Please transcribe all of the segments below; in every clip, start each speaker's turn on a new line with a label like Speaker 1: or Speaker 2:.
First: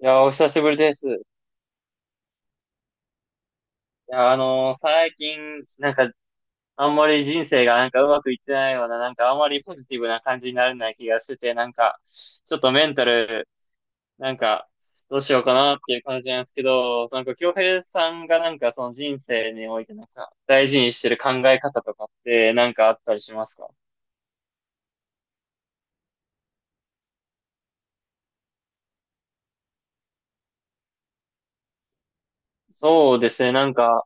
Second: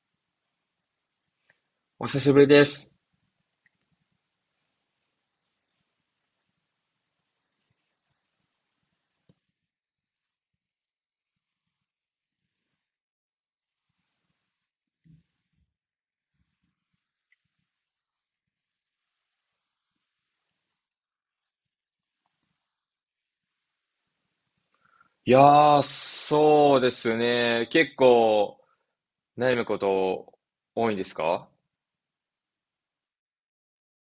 Speaker 1: いや、お久しぶりです。い
Speaker 2: お久しぶりです。
Speaker 1: や、最近、なんか、あんまり人生がなんかうまくいってないような、なんかあんまりポジティブな感じになれない気がしてて、なんか、ちょっとメンタル、なんか、どうしようかなっていう感じなんですけど、なんか、京平さんがなんかその人生においてなんか、大事にしてる考え方とかって、なんかあったりしますか？
Speaker 2: いやそうですね。結構悩むこと多いんですか？
Speaker 1: そうですね、なんか、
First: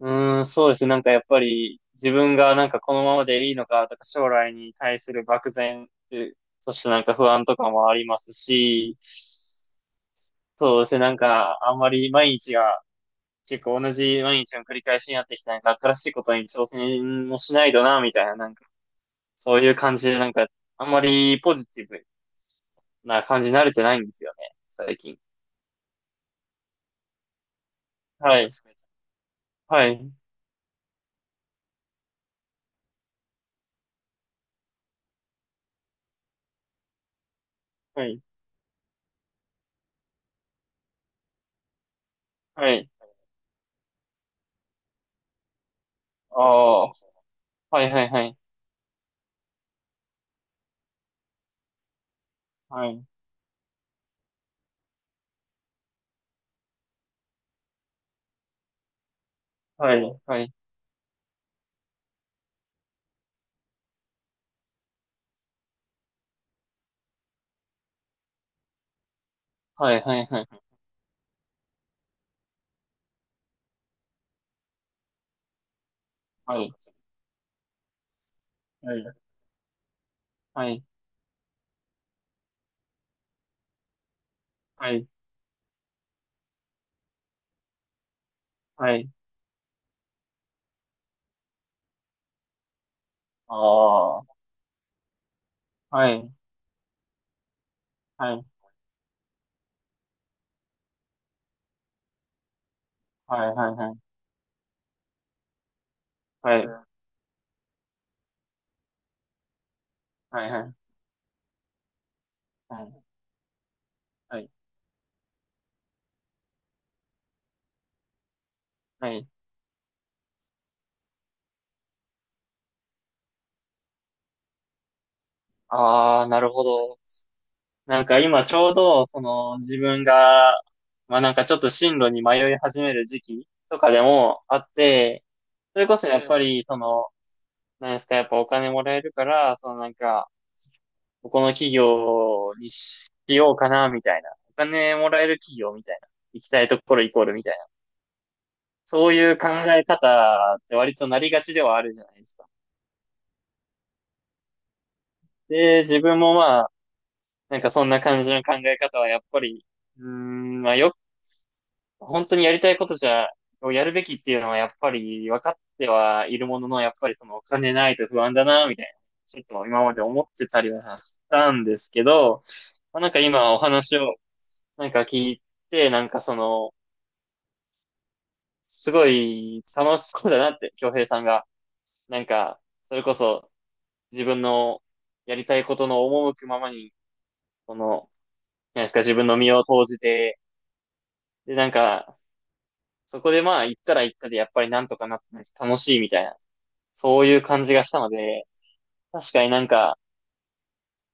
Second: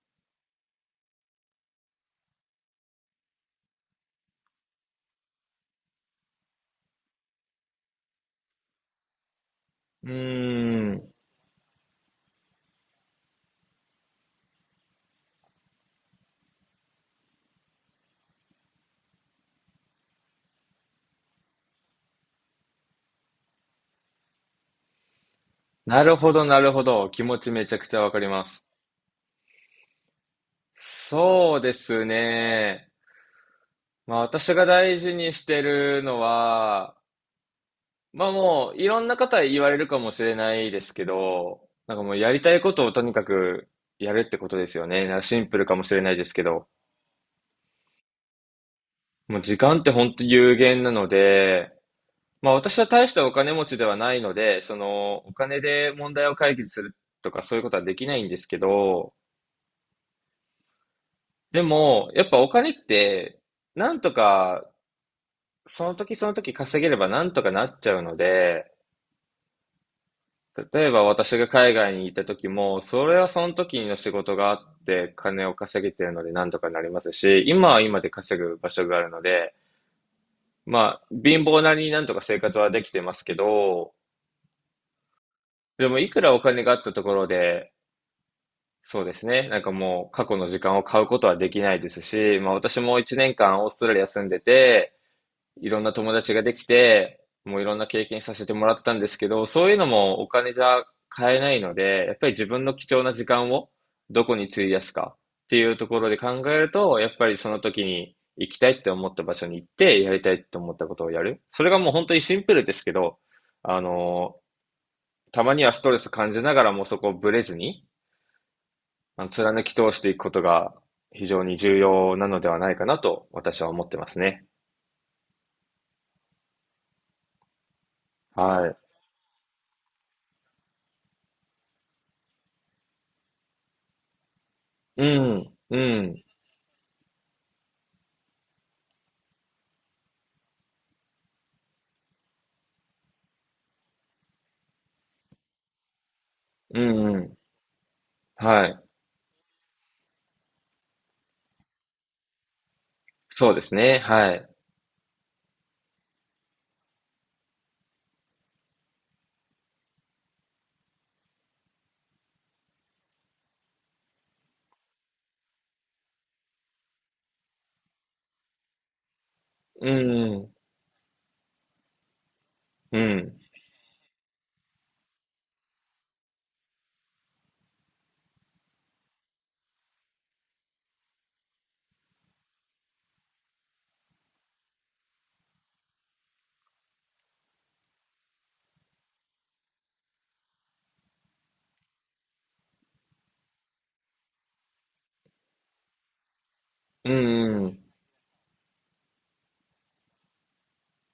Speaker 1: うーん、そうですね、なんかやっぱり自分がなんかこのままでいいのかとか将来に対する漠然っていう、そしてなんか不安とかもありますし、
Speaker 2: うー
Speaker 1: そうですね、
Speaker 2: ん。
Speaker 1: なんかあんまり毎日が結構同じ毎日の繰り返しになってきた、なんか新しいことに挑戦もしないとな、みたいな、なんかそういう感じでなんかあんまりポジティブな感じに慣れてないんですよね、最近。
Speaker 2: なるほど、なるほど。気持ちめちゃくちゃわかり
Speaker 1: は
Speaker 2: ま
Speaker 1: い。
Speaker 2: す。
Speaker 1: はい。
Speaker 2: そうですね。まあ私が大事にしてるのは、
Speaker 1: はい。
Speaker 2: まあもういろんな方言われるかもしれないですけど、もうやりたい
Speaker 1: は
Speaker 2: こと
Speaker 1: い。
Speaker 2: をとにかくやるってことですよね。シンプルかもしれないですけ
Speaker 1: あ
Speaker 2: ど、
Speaker 1: あ。はいはいはい。
Speaker 2: もう時間って本当有限なので、まあ私
Speaker 1: は
Speaker 2: は
Speaker 1: い。
Speaker 2: 大したお金持ちではないので、そのお金で問題を解決するとかそういうことはできないんですけど、
Speaker 1: はい。はい。
Speaker 2: でもやっぱお金ってなんとかその時その時稼げればなんとかなっちゃうので、
Speaker 1: はい。はい。
Speaker 2: 例えば私が海外に行った時も、それはその時の仕事があって金を稼げてるのでなんと
Speaker 1: は
Speaker 2: か
Speaker 1: い。
Speaker 2: なりますし、今は今で稼ぐ場所
Speaker 1: は
Speaker 2: がある
Speaker 1: い。
Speaker 2: ので、
Speaker 1: はい。
Speaker 2: まあ貧乏なりになんとか生活はできてますけど、
Speaker 1: はい。
Speaker 2: でもいくらお金があったところで、
Speaker 1: はい。は
Speaker 2: そう
Speaker 1: い。
Speaker 2: ですね。もう過去の時間を買うことはできないですし、まあ私も1年間オーストラリア
Speaker 1: あ
Speaker 2: 住んで
Speaker 1: あ。
Speaker 2: て、いろんな
Speaker 1: は
Speaker 2: 友
Speaker 1: い。
Speaker 2: 達ができて、もういろんな経験
Speaker 1: は
Speaker 2: さ
Speaker 1: い。
Speaker 2: せてもらったんですけど、そういうのもお金じゃ買えないので、やっぱり自分の貴重な時
Speaker 1: は
Speaker 2: 間
Speaker 1: い。
Speaker 2: を
Speaker 1: はい。
Speaker 2: どこに費やすかっていうところで考え
Speaker 1: はい。
Speaker 2: る
Speaker 1: は
Speaker 2: と、やっぱりその時に行きたいって思った場所に行って、やりたい
Speaker 1: い。
Speaker 2: って
Speaker 1: は
Speaker 2: 思
Speaker 1: い。
Speaker 2: ったことをやる。それがもう本当にシンプルです
Speaker 1: は
Speaker 2: け
Speaker 1: い。
Speaker 2: ど、あの、
Speaker 1: はい。
Speaker 2: たまにはストレス感じながらもそこをブレずに、
Speaker 1: はい。
Speaker 2: 貫き通していくことが非常に重要なのではないかなと私は思ってますね。
Speaker 1: ああ、なるほど。なんか今ち
Speaker 2: は
Speaker 1: ょう
Speaker 2: い。
Speaker 1: ど、その自分が、まあなんかちょっと進路に迷い始める時期とかでもあっ
Speaker 2: う
Speaker 1: て、
Speaker 2: ん、う
Speaker 1: それこそや
Speaker 2: ん、
Speaker 1: っぱり、その、なんですか、やっぱお金もらえるから、そのなんか、ここの企業にしようかな、みたいな。お金もらえる企業みたいな。行きたいと
Speaker 2: う
Speaker 1: ころイ
Speaker 2: ん、う
Speaker 1: コー
Speaker 2: ん。
Speaker 1: ルみたいな。
Speaker 2: はい。
Speaker 1: そういう考え方って割となりがちではあるじゃないですか。
Speaker 2: そうですね。はい。
Speaker 1: で、自分もまあ、なんかそんな感じの考え方はやっぱり、うーん、まあよ、本当にやりたいことじゃ、をやるべきっていうのはやっぱり分かってはいるものの、やっぱりそのお金ないと不安だな、みたいな。ちょっと今
Speaker 2: う
Speaker 1: まで思って
Speaker 2: ん、
Speaker 1: たりはしたんですけど、
Speaker 2: う
Speaker 1: まあ、なんか
Speaker 2: ん、
Speaker 1: 今お話をなんか聞いて、なんかその、すごい楽しそうだなって、京平さんが。なんか、それこそ自分のやりたいことの赴くままに、この、なんですか、自分の身を投じて、で、なんか、そこでまあ、行ったら行ったで、やっぱりなんとかなって、なんか楽しいみたいな、
Speaker 2: う
Speaker 1: そういう感
Speaker 2: ん、う
Speaker 1: じが
Speaker 2: ん、
Speaker 1: したので、確かになんか、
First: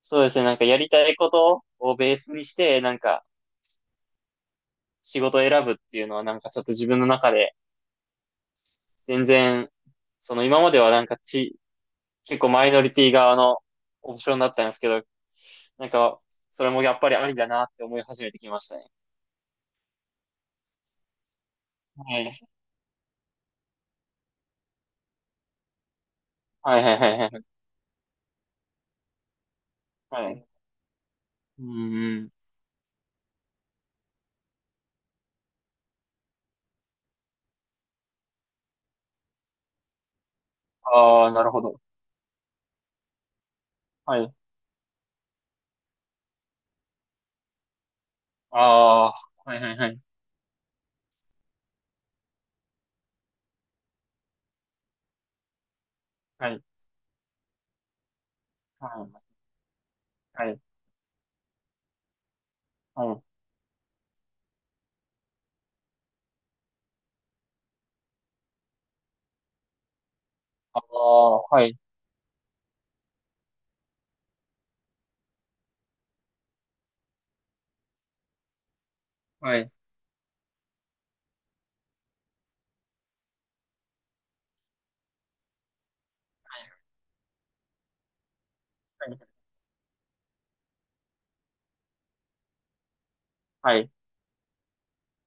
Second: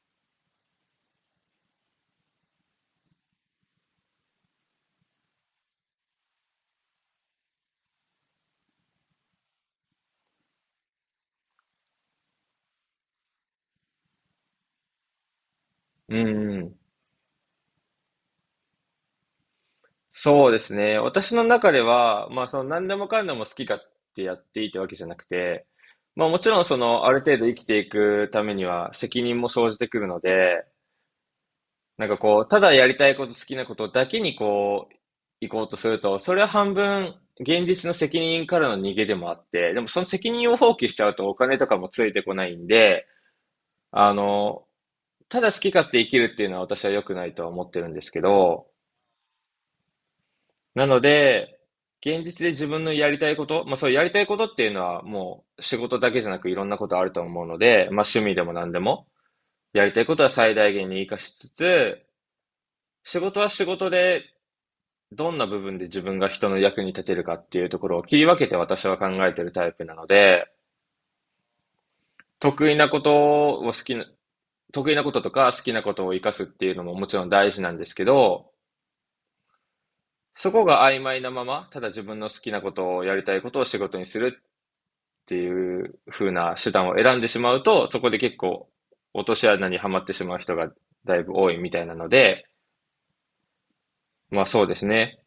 Speaker 1: そうですね、なんかやりたいことをベースにして、なんか、仕事を選ぶっていうのは、なんかちょっと自分の中で、全然、その今まではなんかち、結構マイノリティ側のオプションだったんですけど、なん
Speaker 2: う
Speaker 1: か、
Speaker 2: ん、う
Speaker 1: それ
Speaker 2: ん。
Speaker 1: もやっぱりありだなって思い始めてきましたね。
Speaker 2: そうですね。私の中で
Speaker 1: は
Speaker 2: は、ま
Speaker 1: い。
Speaker 2: あ、その何でもかんでも好きかってやっていいってわけじゃなくて、まあ、もちろんそ
Speaker 1: はいはい
Speaker 2: の
Speaker 1: は
Speaker 2: あ
Speaker 1: い
Speaker 2: る
Speaker 1: は
Speaker 2: 程
Speaker 1: い。
Speaker 2: 度生きていくためには責任も生じてくるの
Speaker 1: はい。
Speaker 2: で、
Speaker 1: うんうん。
Speaker 2: こう、ただやりたいこと、好きなことだけにこう、行こうとすると、それは半分、現実の責任からの逃げでもあって、でもその責任を放棄しちゃう
Speaker 1: あ
Speaker 2: と
Speaker 1: あ、
Speaker 2: お
Speaker 1: なる
Speaker 2: 金
Speaker 1: ほ
Speaker 2: とか
Speaker 1: ど。
Speaker 2: もついてこないんで、あ
Speaker 1: はい。
Speaker 2: の、ただ好き勝手生きるっていうのは私は良くないとは思ってるんですけど、
Speaker 1: ああ、はいはいはい。
Speaker 2: なので、現実で自分のやりたいこと、まあそうやりたいことっていうのはもう仕事だけじゃな
Speaker 1: は
Speaker 2: くい
Speaker 1: い。
Speaker 2: ろんなことあると思うので、まあ趣味でも何で
Speaker 1: は
Speaker 2: も、
Speaker 1: い。
Speaker 2: やりたいことは
Speaker 1: は
Speaker 2: 最
Speaker 1: い。
Speaker 2: 大限に活かしつつ、
Speaker 1: は
Speaker 2: 仕
Speaker 1: い。
Speaker 2: 事は仕事でどんな部分で自分が人の役に立てるかっていうところを切り分けて私は考えてるタイプなので、
Speaker 1: ああ、はい。
Speaker 2: 得意なことを好きな、得意なこととか好きなことを活かすっていうのももちろん大事なんですけど、
Speaker 1: はい。
Speaker 2: そこが曖昧なまま、ただ自分の好きなことをやりたいことを仕事にするっていう風な手段を選んでしまうと、そこで結構
Speaker 1: はい。
Speaker 2: 落とし穴にはまってしまう人がだいぶ多いみたいなので、
Speaker 1: はい。
Speaker 2: まあそうですね。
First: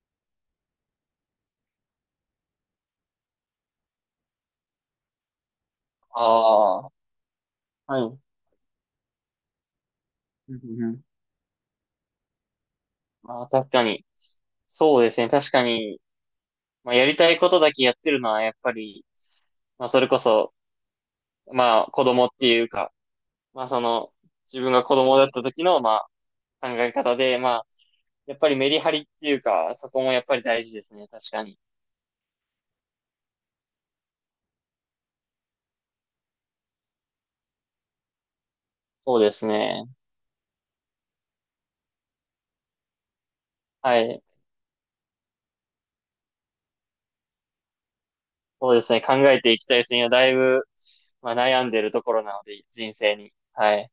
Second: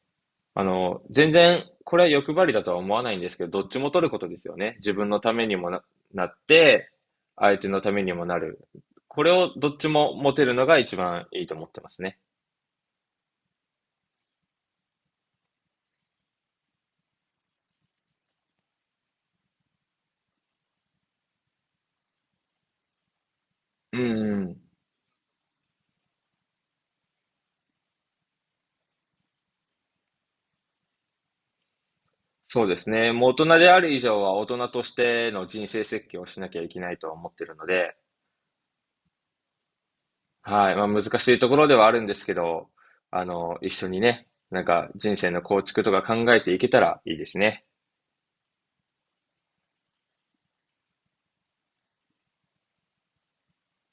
Speaker 2: 全然、これは欲張りだとは思わないんですけど、どっちも取ることですよね。自分のためにもな、なっ
Speaker 1: あ
Speaker 2: て、相手のた
Speaker 1: あは
Speaker 2: め
Speaker 1: い。う
Speaker 2: に
Speaker 1: ん
Speaker 2: もなる。これをどっちも持て
Speaker 1: う
Speaker 2: る
Speaker 1: ん
Speaker 2: のが
Speaker 1: う
Speaker 2: 一
Speaker 1: ん。
Speaker 2: 番いいと思ってますね。
Speaker 1: ああ確かに。そうですね。確かに、まあ、やりたいことだけやってるのは、やっぱり、まあ、それこそ、まあ、子供っていうか、まあそ
Speaker 2: うん
Speaker 1: の、
Speaker 2: う
Speaker 1: 自
Speaker 2: ん。
Speaker 1: 分が子供だった時の、まあ考え方で、まあ、やっぱりメリハリっていうか、そこもやっぱり大事ですね。確かに。
Speaker 2: そうですね。もう大人である以上は大人としての人生設計をしなきゃいけないとは思ってるので、
Speaker 1: そうですね。
Speaker 2: はい。まあ難しいところではあるんですけど、一緒に
Speaker 1: はい。
Speaker 2: ね、人生の構築とか考えていけたらいいですね。
Speaker 1: そうですね。考えていきたいですね。今だいぶ、まあ悩んでるところなので、人生に。はい。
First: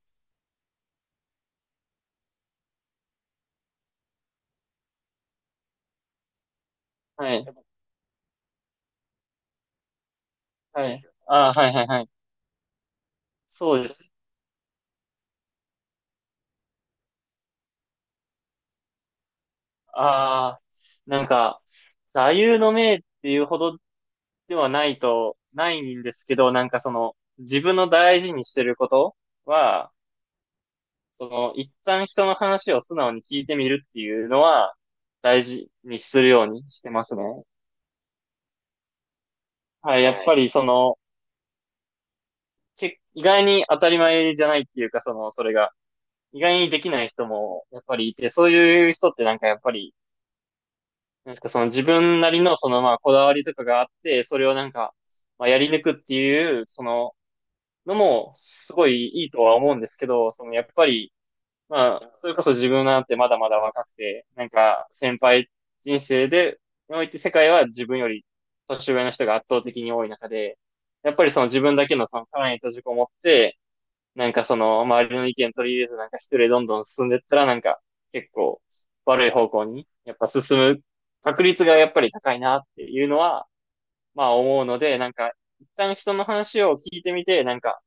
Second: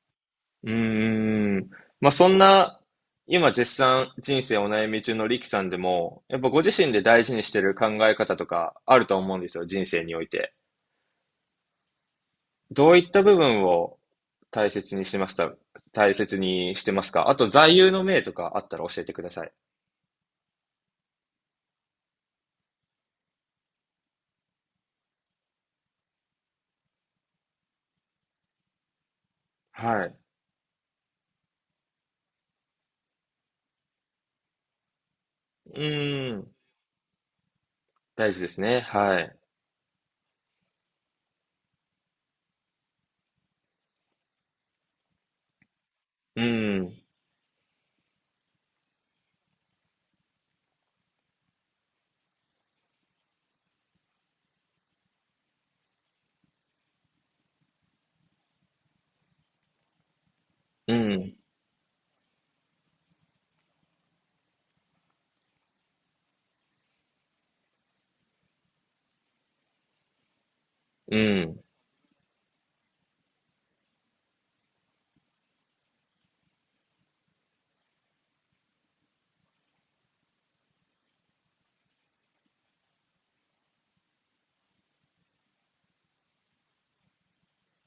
Speaker 2: うーん。まあ、そんな、今絶賛人生お悩み中のリキさんでも、やっぱご自身で大事
Speaker 1: は
Speaker 2: に
Speaker 1: い。
Speaker 2: してる考え方とかあると思うんですよ、人生において。
Speaker 1: はい。ああ、はいはいはい。
Speaker 2: どういった部分
Speaker 1: そうで
Speaker 2: を
Speaker 1: す。
Speaker 2: 大切にしてますか大切にしてますか？あと、座右の銘とかあったら教えてください。
Speaker 1: ああ、なんか、座右の銘っていうほどではないと、ないんですけど、なんかその、自分の大事にしてることは、
Speaker 2: はい。
Speaker 1: その、一旦人の話を素直に聞いてみるっていうのは、大事
Speaker 2: う
Speaker 1: にする
Speaker 2: ー
Speaker 1: よう
Speaker 2: ん。
Speaker 1: にしてますね。
Speaker 2: 大事ですね。はい。
Speaker 1: はい、やっぱりその、意外に当たり前じゃないっていうか、その、それが、意
Speaker 2: う
Speaker 1: 外にでき
Speaker 2: ん。
Speaker 1: ない人も、やっぱりいて、そういう人ってなんかやっぱり、なんかその自分なりのそのまあこだわりとかがあって、それをなんか、まあやり抜くっていう、その、のも、すごいいいとは思うんですけど、そのやっぱ
Speaker 2: う
Speaker 1: り、
Speaker 2: ん。
Speaker 1: まあ、それこそ自分なんてまだまだ若くて、なんか人生で、において、世界は自分より年上の人が圧倒的に多い中で、やっ
Speaker 2: う
Speaker 1: ぱりその自
Speaker 2: ん。
Speaker 1: 分だけのその殻に閉じこもって、なんかその周りの意見取り入れずなんか一人でどんどん進んでったらなんか結構悪い方向にやっぱ進む確率がやっぱり高いなっていうのはまあ思うので、なんか一旦人の話を聞いてみて、なんか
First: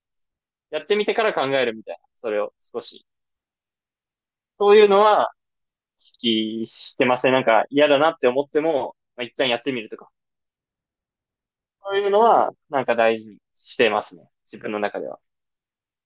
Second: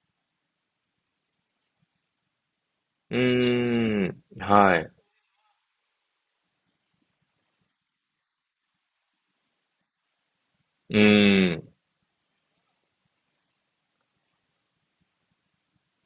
Speaker 1: やってみてから考えるみたいな、それを少し。
Speaker 2: うーん。
Speaker 1: そ
Speaker 2: は
Speaker 1: う
Speaker 2: い。
Speaker 1: いう
Speaker 2: う
Speaker 1: のは意識してますね。なんか嫌だなって思っても、まあ、一旦やってみるとか。
Speaker 2: ーん。
Speaker 1: そういうのは、なんか大事にしてますね。自分の中では。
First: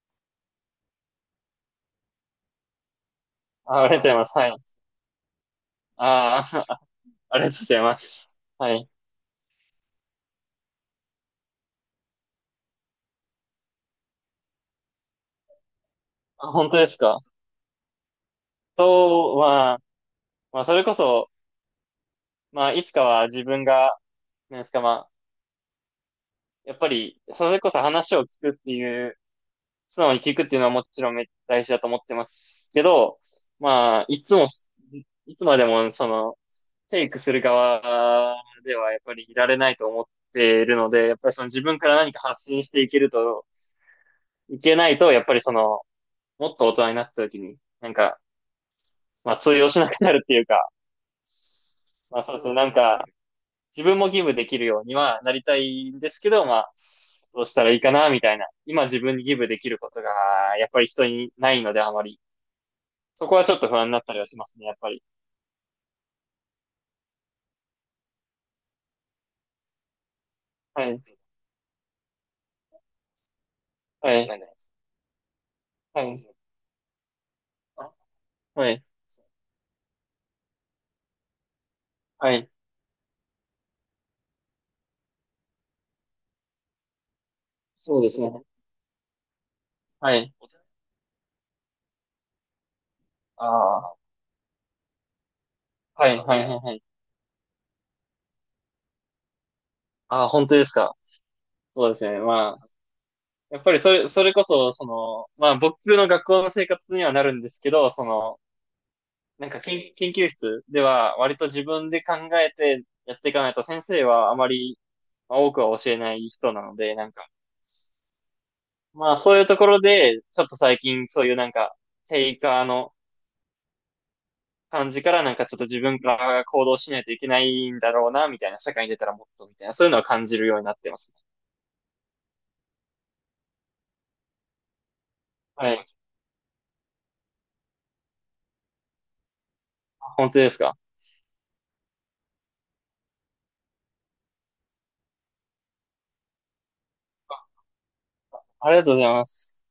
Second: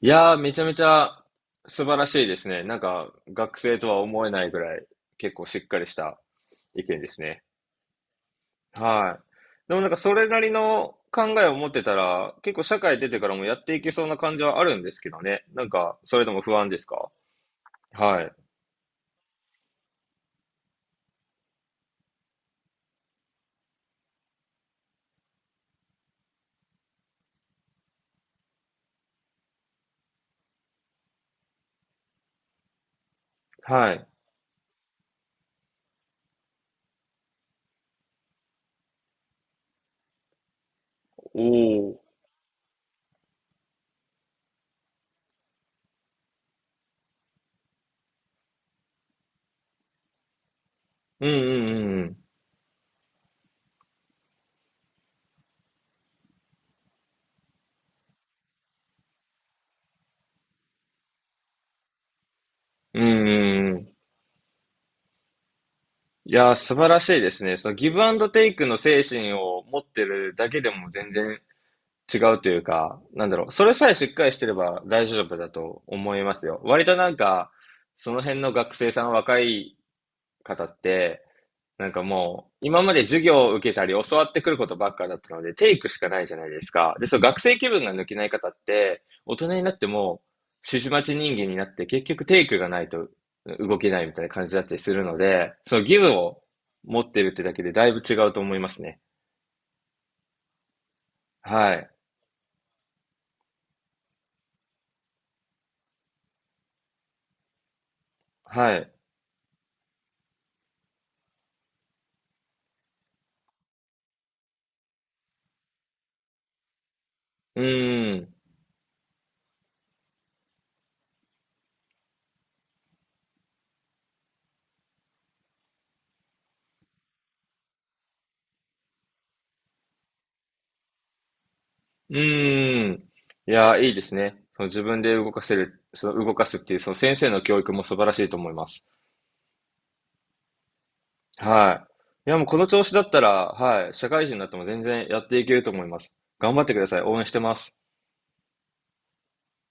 Speaker 2: いやー、めちゃめちゃ素晴らしいですね。学生
Speaker 1: あ、あ
Speaker 2: と
Speaker 1: り
Speaker 2: は
Speaker 1: がとうございま
Speaker 2: 思え
Speaker 1: す。
Speaker 2: な
Speaker 1: は
Speaker 2: いぐ
Speaker 1: い。
Speaker 2: らい、結構しっかりした
Speaker 1: ああ、
Speaker 2: 意見です
Speaker 1: あ
Speaker 2: ね。
Speaker 1: りがとうございます。はい。
Speaker 2: はい。でもなんか、それなりの考えを持ってたら、結構社会出てからもやっていけそうな感じはあるんですけどね。なんか、それでも
Speaker 1: あ、
Speaker 2: 不安
Speaker 1: 本
Speaker 2: で
Speaker 1: 当
Speaker 2: す
Speaker 1: です
Speaker 2: か？
Speaker 1: か？
Speaker 2: はい。
Speaker 1: そうは、まあ、それこそ、まあ、いつかは自分が、なんですか、まあ、やっぱり、それこそ話を聞くっていう、素直に聞くっていうのはもちろんめっちゃ大事だと思ってますけど、
Speaker 2: は
Speaker 1: まあ、
Speaker 2: い。
Speaker 1: いつも、いつまでも、その、テイクする側ではやっぱりいられないと思っているので、やっぱり
Speaker 2: お
Speaker 1: その自分から
Speaker 2: お。
Speaker 1: 何か発信していけると、いけないと、やっぱりその、もっと大人になった時に、なんか、まあ通用しなくなるっていうか、
Speaker 2: うんう
Speaker 1: ま
Speaker 2: ん
Speaker 1: あそうですね、なんか、自分もギブできるようにはなりたいんですけど、まあ、どうしたらいいかな、みたいな。今自分にギブできることが、やっぱり人にないのであまり。
Speaker 2: うんうん。う
Speaker 1: そこはちょっ
Speaker 2: ん
Speaker 1: と
Speaker 2: うん
Speaker 1: 不
Speaker 2: う
Speaker 1: 安に
Speaker 2: ん。
Speaker 1: なったりはしますね、やっぱり。
Speaker 2: いやー、素晴らしいですね。そのギブアンドテイクの精神を持ってるだけで
Speaker 1: は
Speaker 2: も
Speaker 1: い。
Speaker 2: 全然違うというか、なんだろう、それさえし
Speaker 1: は
Speaker 2: っか
Speaker 1: い。
Speaker 2: り
Speaker 1: は
Speaker 2: してれ
Speaker 1: い。
Speaker 2: ば大丈夫だと思いますよ。割となんか、その辺の
Speaker 1: は
Speaker 2: 学
Speaker 1: い。
Speaker 2: 生さん、若い方って、
Speaker 1: は
Speaker 2: も
Speaker 1: い。
Speaker 2: う、今まで授業を受けたり教わってくることばっかだったので、テイクしかないじゃないですか。で、そう、学生気分が
Speaker 1: そう
Speaker 2: 抜
Speaker 1: で
Speaker 2: け
Speaker 1: す
Speaker 2: ない
Speaker 1: ね。
Speaker 2: 方って、大人になって
Speaker 1: は
Speaker 2: も、
Speaker 1: い。
Speaker 2: 指示待ち人間になって、結局テイクがないと
Speaker 1: あ
Speaker 2: 動けな
Speaker 1: あ。
Speaker 2: いみたいな感じだったりするので、その義
Speaker 1: は
Speaker 2: 務
Speaker 1: い、は
Speaker 2: を
Speaker 1: い、はい、はい。
Speaker 2: 持ってるってだけでだいぶ違うと思いますね。
Speaker 1: ああ、本当ですか？
Speaker 2: は
Speaker 1: そ
Speaker 2: い。
Speaker 1: うですね。まあ、やっぱりそれ、それこそ、その、まあ、僕の学校の生活にはなるんですけど、その、
Speaker 2: はい。
Speaker 1: なんか研究室では、割と自分で考えてやっていかないと、先生はあまり、まあ、多くは教えない人なので、なんか、
Speaker 2: うーん。
Speaker 1: まあ、そういうところで、ちょっと最近、そういうなんか、テイカーの感じから、なんかちょっと自分から行動しないといけないんだろうな、みたいな、社会に出たらもっと、みたいな、そういうのは感じるようになってますね。
Speaker 2: うーん。いや、いいですね。その自分で動かせ
Speaker 1: は
Speaker 2: る、
Speaker 1: い。
Speaker 2: その動かすっていう、その先生の教育も素晴らしいと思います。
Speaker 1: 本当ですか？
Speaker 2: はい。いや、もうこの調子だったら、はい、社会人になっても全然やっていけると思います。頑張ってください。応援してます。
Speaker 1: ありがとうございます。